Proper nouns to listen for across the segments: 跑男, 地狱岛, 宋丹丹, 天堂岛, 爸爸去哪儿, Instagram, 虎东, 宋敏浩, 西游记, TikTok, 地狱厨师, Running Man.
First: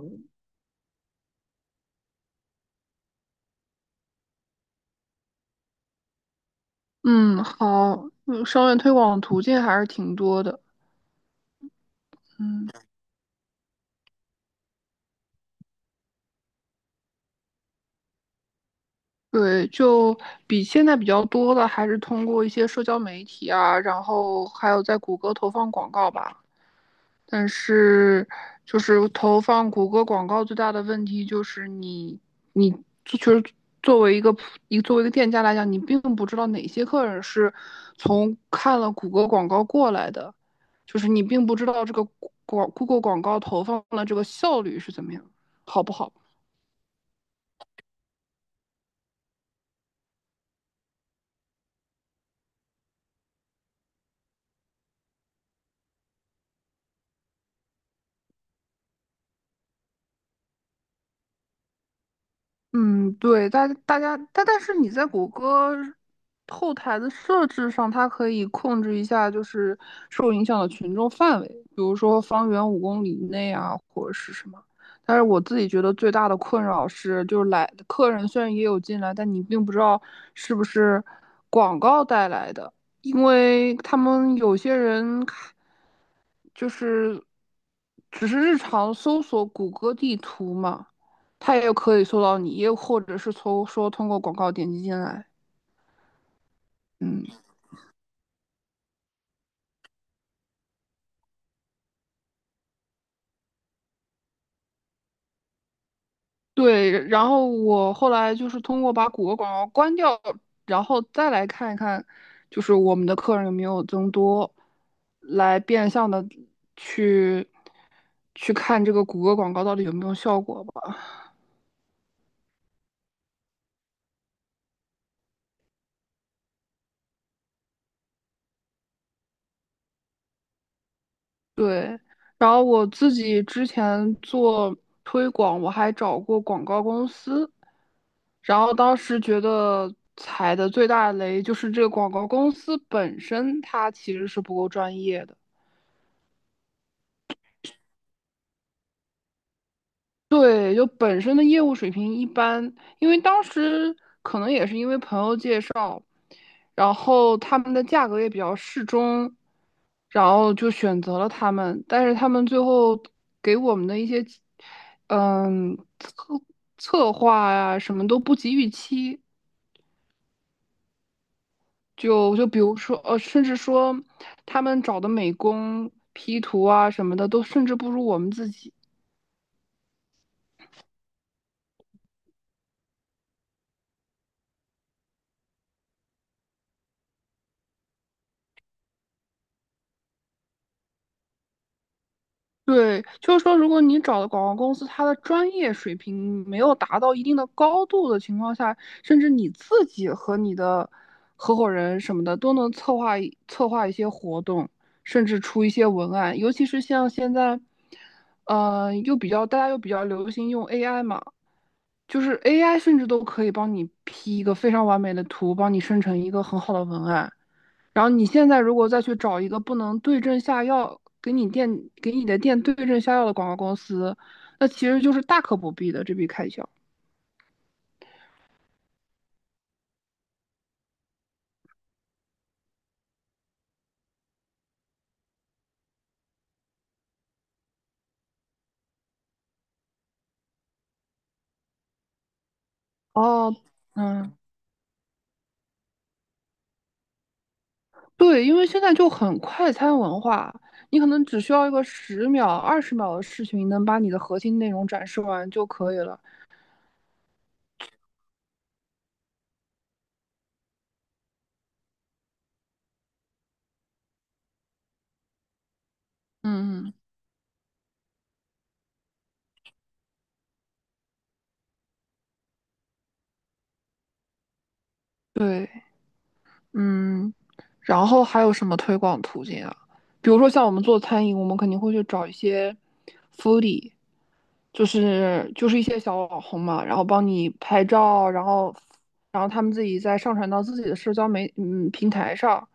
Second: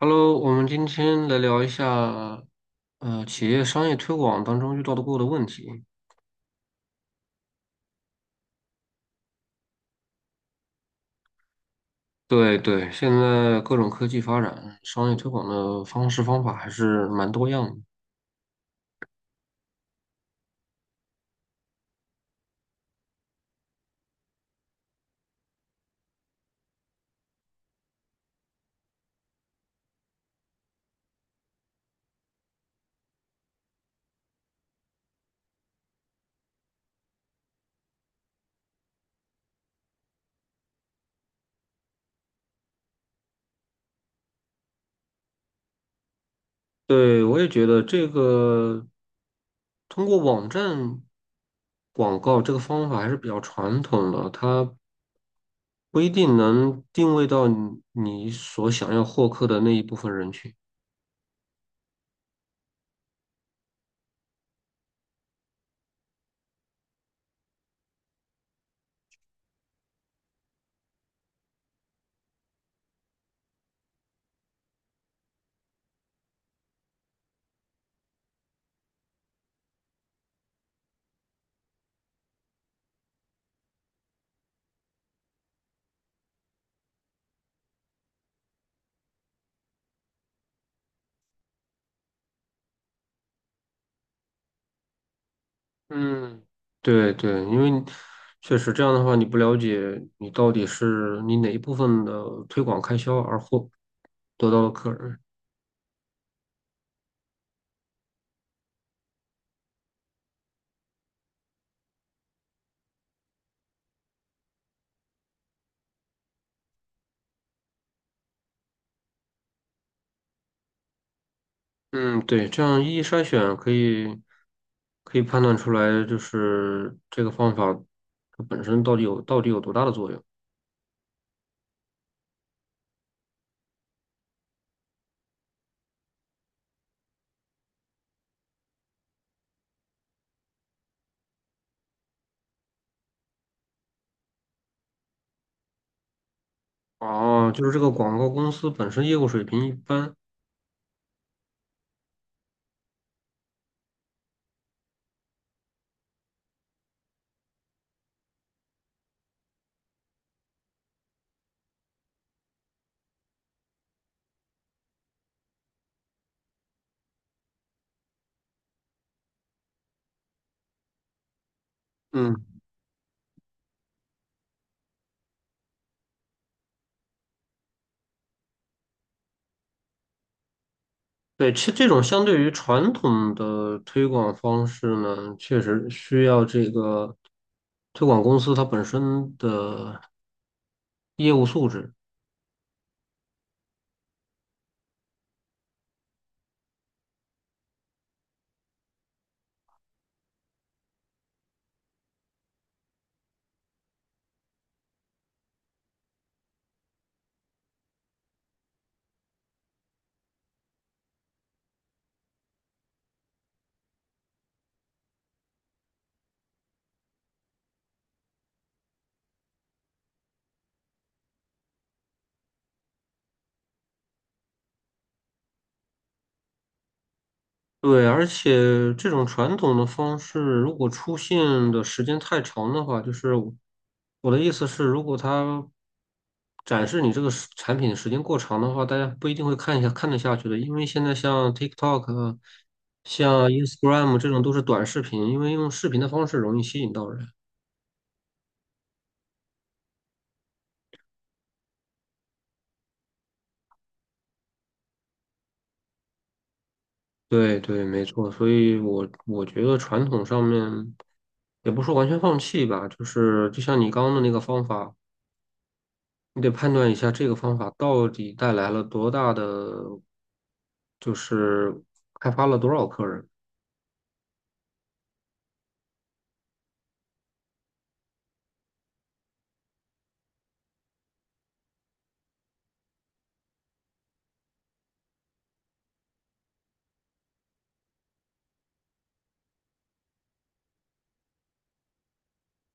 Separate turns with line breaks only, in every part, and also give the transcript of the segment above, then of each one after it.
Hello，我们今天来聊一下，企业商业推广当中遇到过的问题。
嗯，好，商业推广途径还是挺多的。
对
嗯，
对，现在各种科技发展，商业推广的方式方法还是蛮多样的。
对，比现在比较多的还是通过一些社交媒体啊，然后还有在谷歌投放广告吧。但是就是投放谷歌广告最大的问题就是你就是作为一个普一作为一个店家来讲，你并不知道哪些客人是从看了谷歌广告过来的，就是你并不知道这个Google 广告投放的这个效率是怎么样，好不好？
对，我也觉得这个通过网站广告这个方法还是比较传统的，它不一定能定位到你所想要获客的那一部分人群。
嗯，对，大家，但是你在谷歌后台的设置上，它可以控制一下，就是受影响的群众范围，比如说方圆五公里以内啊，或者是什么。但是我自己觉得最大的困扰是，就是来客人虽然也有进来，但你并不知道是不是广告带来的，因为他们有些人看就是只是日常搜索谷歌地图嘛，它也可以搜到你，又或者是从说通过广告点击进来。
嗯，对
嗯，
对，因为你确实这样的话，你不了解你到底是你哪一部分的推广开销而获得到了客人。
对。然后我后来就是通过把谷歌广告关掉，然后再来看一看，就是我们的客人有没有增多，来变相的去去看这个谷歌广告到底有没有效果吧。
嗯，对，这样一筛选可以可以判断出来，就是这个方法它本身到底有多大的作用。
对，然后我自己之前做推广，我还找过广告公司，然后当时觉得踩的最大的雷就是这个广告公司本身它其实是不够专业的。
哦，就是这个广告公司本身业务水平一般。
对，就本身的业务水平一般，因为当时可能也是因为朋友介绍。然后他们的价格也比较适中，然后就选择了他们。但是他们最后给我们的一些，嗯，策划呀、什么都不及预期。就就
嗯。
比如说，甚至说他们找的美工 P 图啊什么的，都甚至不如我们自己。
对，其实这种相对于传统的推广方式呢，确实需要这个推广公司它本身的业务素质。
对，就是说，如果你找的广告公司，它的专业水平没有达到一定的高度的情况下，甚至你自己和你的合伙人什么的都能策划一些活动，甚至出一些文案。尤其是像现在，又比较大家又比较流行用 AI 嘛，就是 AI 甚至都可以帮你 P 一个非常完美的图，帮你生成一个很好的文案。然后你现在如果再去找一个不能对症下药，给你的店对症下药的广告公司，那其实就是大可不必的这笔开销。
对，而且这种传统的方式，如果出现的时间太长的话，就是我的意思是，如果它展示你这个时产品时间过长的话，大家不一定会看一下看得下去的，因为现在像 TikTok 啊像
哦，
Instagram 这
嗯，
种都是短视频，因为用视频的方式容易吸引到人。
对，因为现在就很快餐文化，你可能只需要一个十秒、二十秒的事情，能把你的核心内容展示完就可以了。
对对，没错，所以我觉得传统上面也不说完全放弃吧，就是就像你刚刚的那个方法。你得判
嗯
断
嗯，
一下这个方法到底带来了多大的，就是开发了多少客人。
对。嗯，然后还有什么推广途径啊？比如说像我们做餐饮，我们肯定会去找一些 foodie，就是一些小网红嘛，然后帮你拍照，然后然后他们自己再上传到自己的社交媒嗯平台上，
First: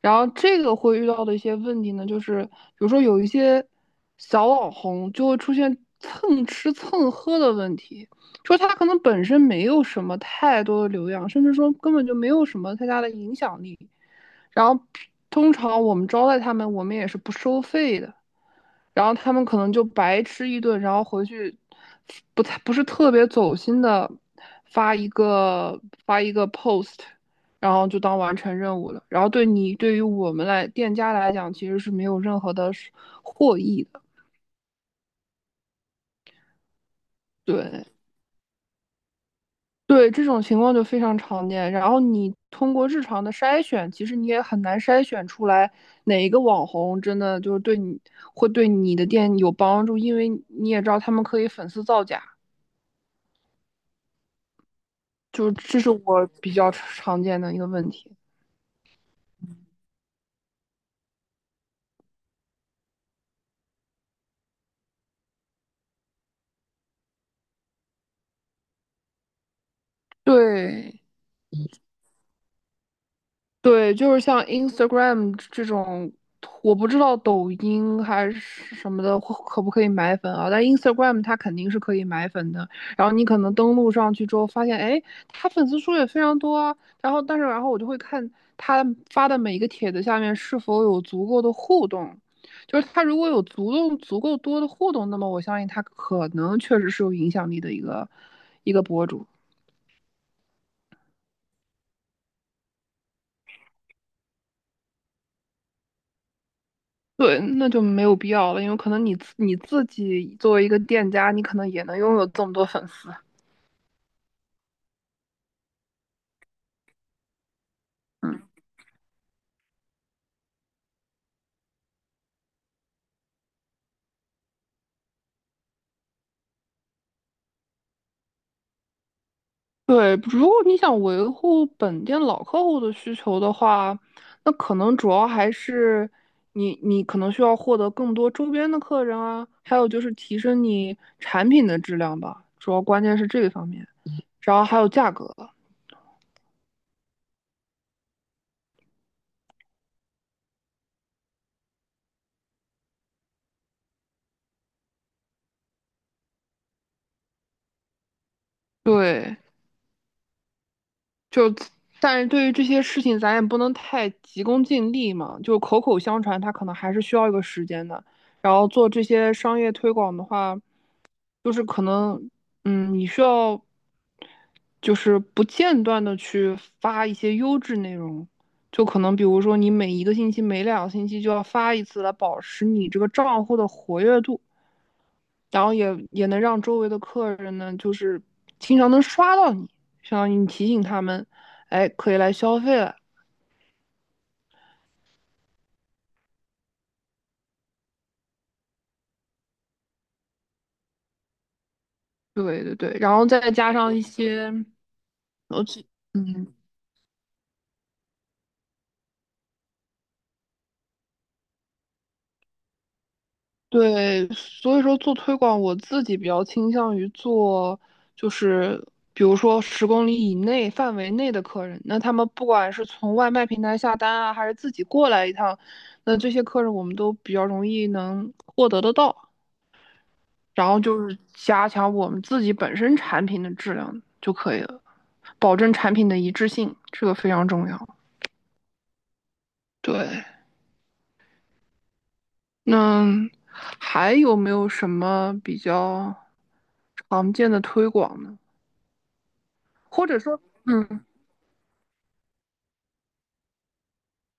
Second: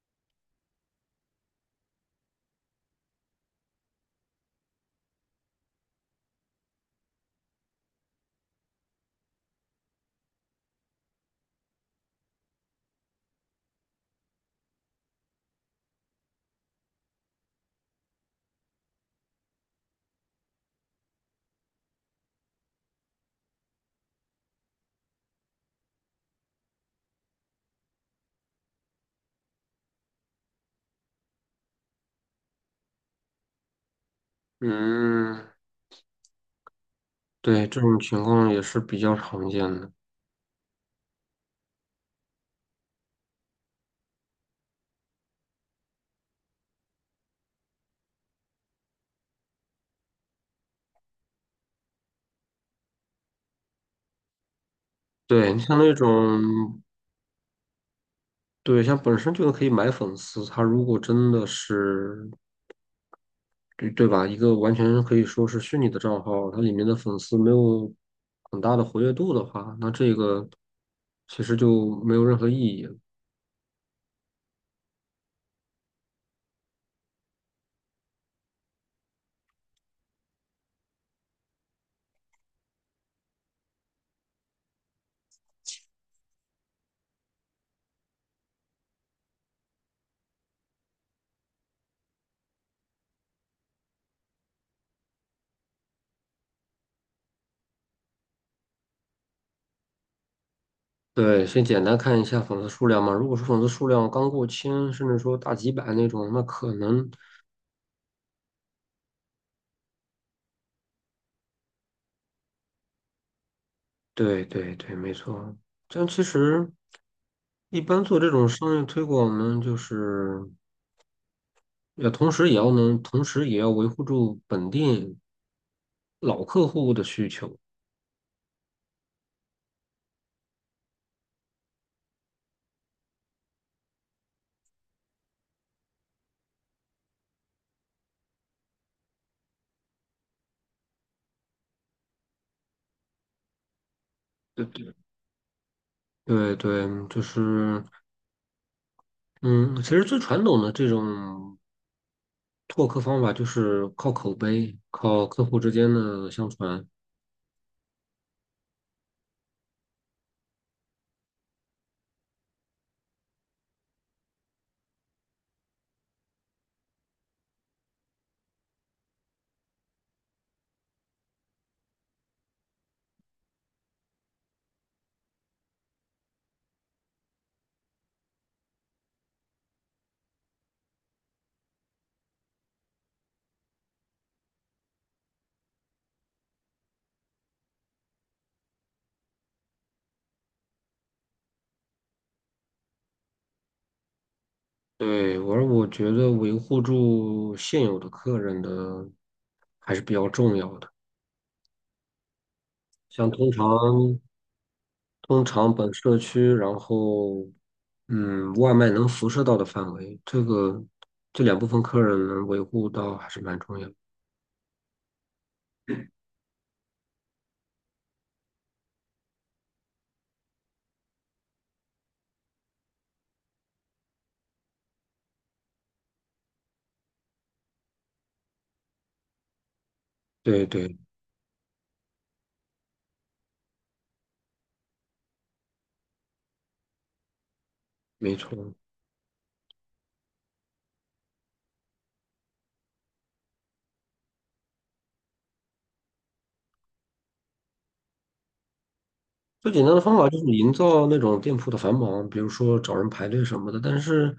然后这个会遇到的一些问题呢，就是比如说有一些小网红就会出现蹭吃蹭喝的问题，就是他可能本身没有什么太多的流量，甚至说根本就没有什么太大的影响力。然后通常我们招待他们，我们也是不收费的。然后他们可能就白吃一顿，然后回去不是特别走心的发一个发一个 post，然后就当完成任务了。然后对于我们来店家来讲，其实是没有任何的获益的。
嗯，对，这
对
种情况也是比较常见的。
对，这种情况就非常常见。然后你通过日常的筛选，其实你也很难筛选出来哪一个网红真的就是会对你的店有帮助，因为你也知道他们可以粉丝造假。就是
对，你像
这是
那
我比较
种，
常见的一个问题。
对，像本身就可以买粉丝，他如果真的是，对对吧？一个完全可以说是虚拟的账号，它里面的粉丝没有很大的活跃度的话，那这个
对
其实就没有任何意义。
对，就是像 Instagram 这种，我不知道抖音还是什么的可不可以买粉啊？但 Instagram 它肯定是可以买粉的。然后你可能登录上去之后，发现哎，他粉丝数也非常多啊。然后然后我就会看他发的每一个帖子下面是否有足够的互动。就是他如果有足够多的互动，那么我相信他可能确实是有影响力的一个博主。
对，先简单看一下粉丝数量嘛。如果是粉丝数量刚过千，甚至说大几百那种，那可能，
对，那就没有必要了，因为可能你自己作为一个店家，你可能也能拥有这么多粉丝。
对对对，没错。但其实一般做这
嗯，
种商业推广，我们就是要同时也要能，同时也要维护住本地老客户的需求。
对，如果你想维护本店老客户的需求的话，那可能主要还是你可能需要获得更多周边的客人啊，还有就是提升你产品的质量吧，主要关键是这个方面，然后
对
还有
对
价格。
对对，就是嗯，其实最传统的这种拓客方法就是靠口碑，靠客户之间的相传。
对。但是对于这些事情，咱也不能太急功近利嘛。就口口相传，它可能还是需要一个时间的。然后做这些商业推广的话，就是可能，嗯，你需要就是不间断的去发一些优质内容。就可能比如说，你每一个星期、每两个星期就要发一次，来保持你这个账户的活跃度，也能让周围的客人呢，就是经常能刷到你，相当于你提醒他们，哎，可以来消费了。
对，而我觉得维护住现有的客人的还是比较重要的。
对对对，然后
像通
再加上一
常
些，
通
呃，
常
其
本社区，
嗯，
然后嗯，外卖能辐射到的范围，这个这两部分客人能维护到还是蛮重要的。
对，所以说做推广，我自己比较倾向于做，就是比如说十公里以内范围内的客人，那他们不管是从外卖平台下单啊，还是自己过来一趟，那这些客人我们都比较容易能得到，
对
然后就
对，
是加强我们自己本身产品的质量就可以了，保证产品的一致性，这个非常重要。
没错。
对，那还有没有什么比较常见的推广呢？
最简单的
或
方
者
法就
说，
是营
嗯，
造那种店铺的繁忙，比如说找人排队什么的。但是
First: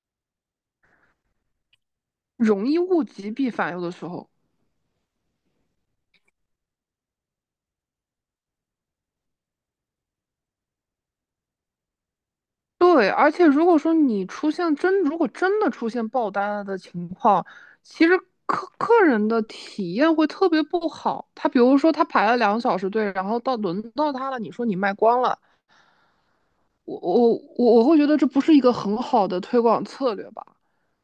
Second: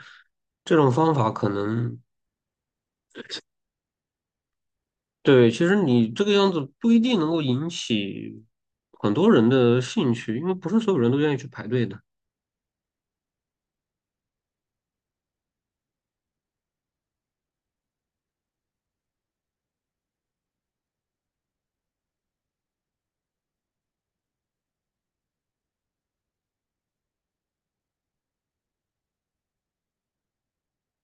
这种方法可能
容易物极必反，有的时候。
对，其实你这个样子不一定能够引起很多人的兴趣，因为不是所有人都愿意去排队的。
对，而且如果说你出现真，如果真的出现爆单了的情况，其实客人的体验会特别不好。他比如说他排了两个小时队，然后轮到他了，你说你卖光了，我我我会觉得这不是一个很好的推广策略吧。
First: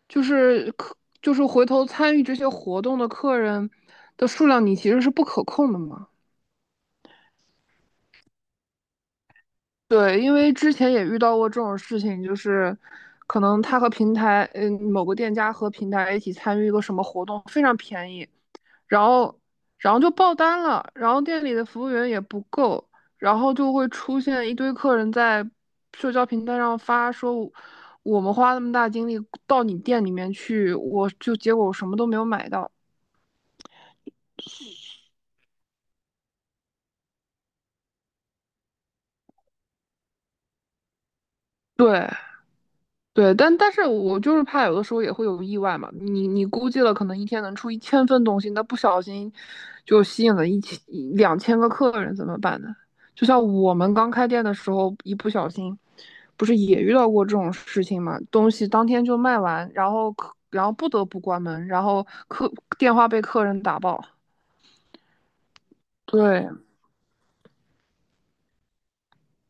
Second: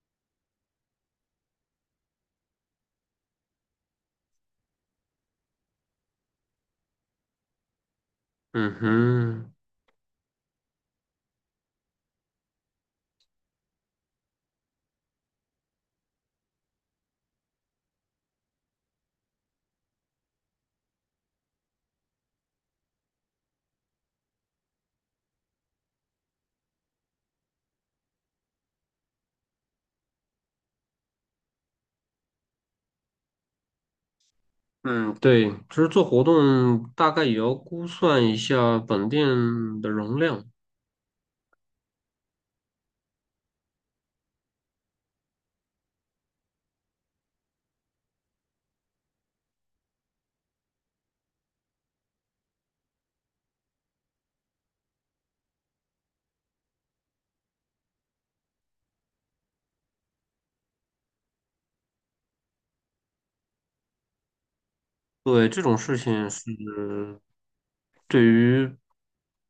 就是客，就是回头参与这些活动的客人的数量，你其实是不可控的嘛。
嗯哼，
对，因为之前也遇到过这种事情，就是可能他和平台，嗯，某个店家和平台一起参与一个什么活动，非常便宜，然后，然后就爆单了，然后店里的服务员也不够，然后就会出现一堆客人在社交平台上发说，我们花那么大精力到你店里面去，结果我什么都没有买到。
嗯，对，其实做活动大概也要估算一下本店的容量。
对，对，但是我就是怕有的时候也会有意外嘛。你估计了，可能一天能出一千份东西，那不小心就吸引了一千一两千个客人，怎么办呢？就像我们刚开店的时候，一不小心，不是也遇到过这种事情嘛？东西当天就卖完，然后客，然后不得不关门，然后客电话被客人打爆。
对，这种事情
对
是对于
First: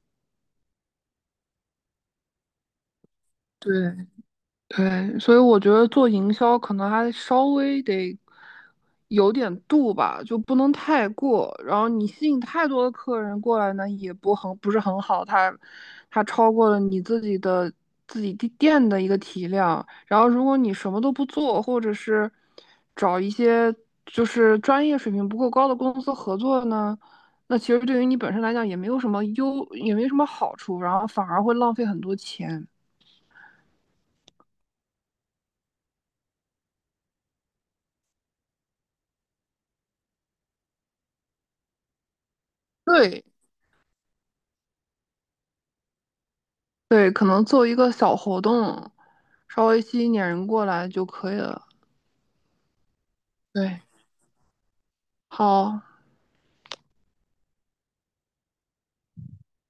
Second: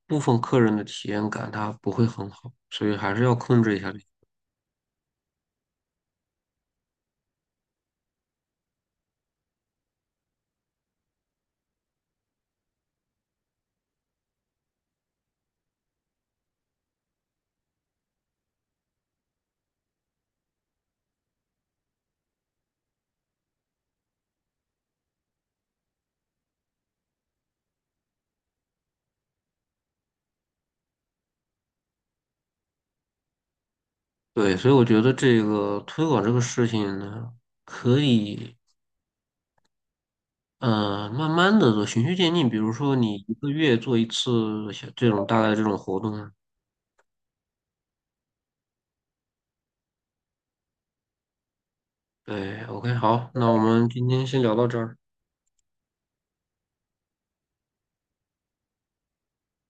部分客人的体验感，它不会很好，所以还是要控制一下这个。
对，对，所以我觉得做营销可能还稍微得有点度吧，就不能太过。然后你吸引太多的客人过来呢，也不很不是很好，它超过了你自己的自己地店的一个体量。然后如果你什么都不做，或者是找一些就是专业水平不够高的公司合作呢，那其实对于你本身来讲也没什么好处，然后反而会浪费很多钱。
对，所以我觉得这个推广这个事情呢，可以。嗯，慢慢的做，循序渐进。比如说，你
对，
一个月做一次小这种大概这种活动。
对，可能做一个小活动，稍微吸引点人过来就可以了。
对，OK,好，那我
对，
们今天先聊到这儿。
好，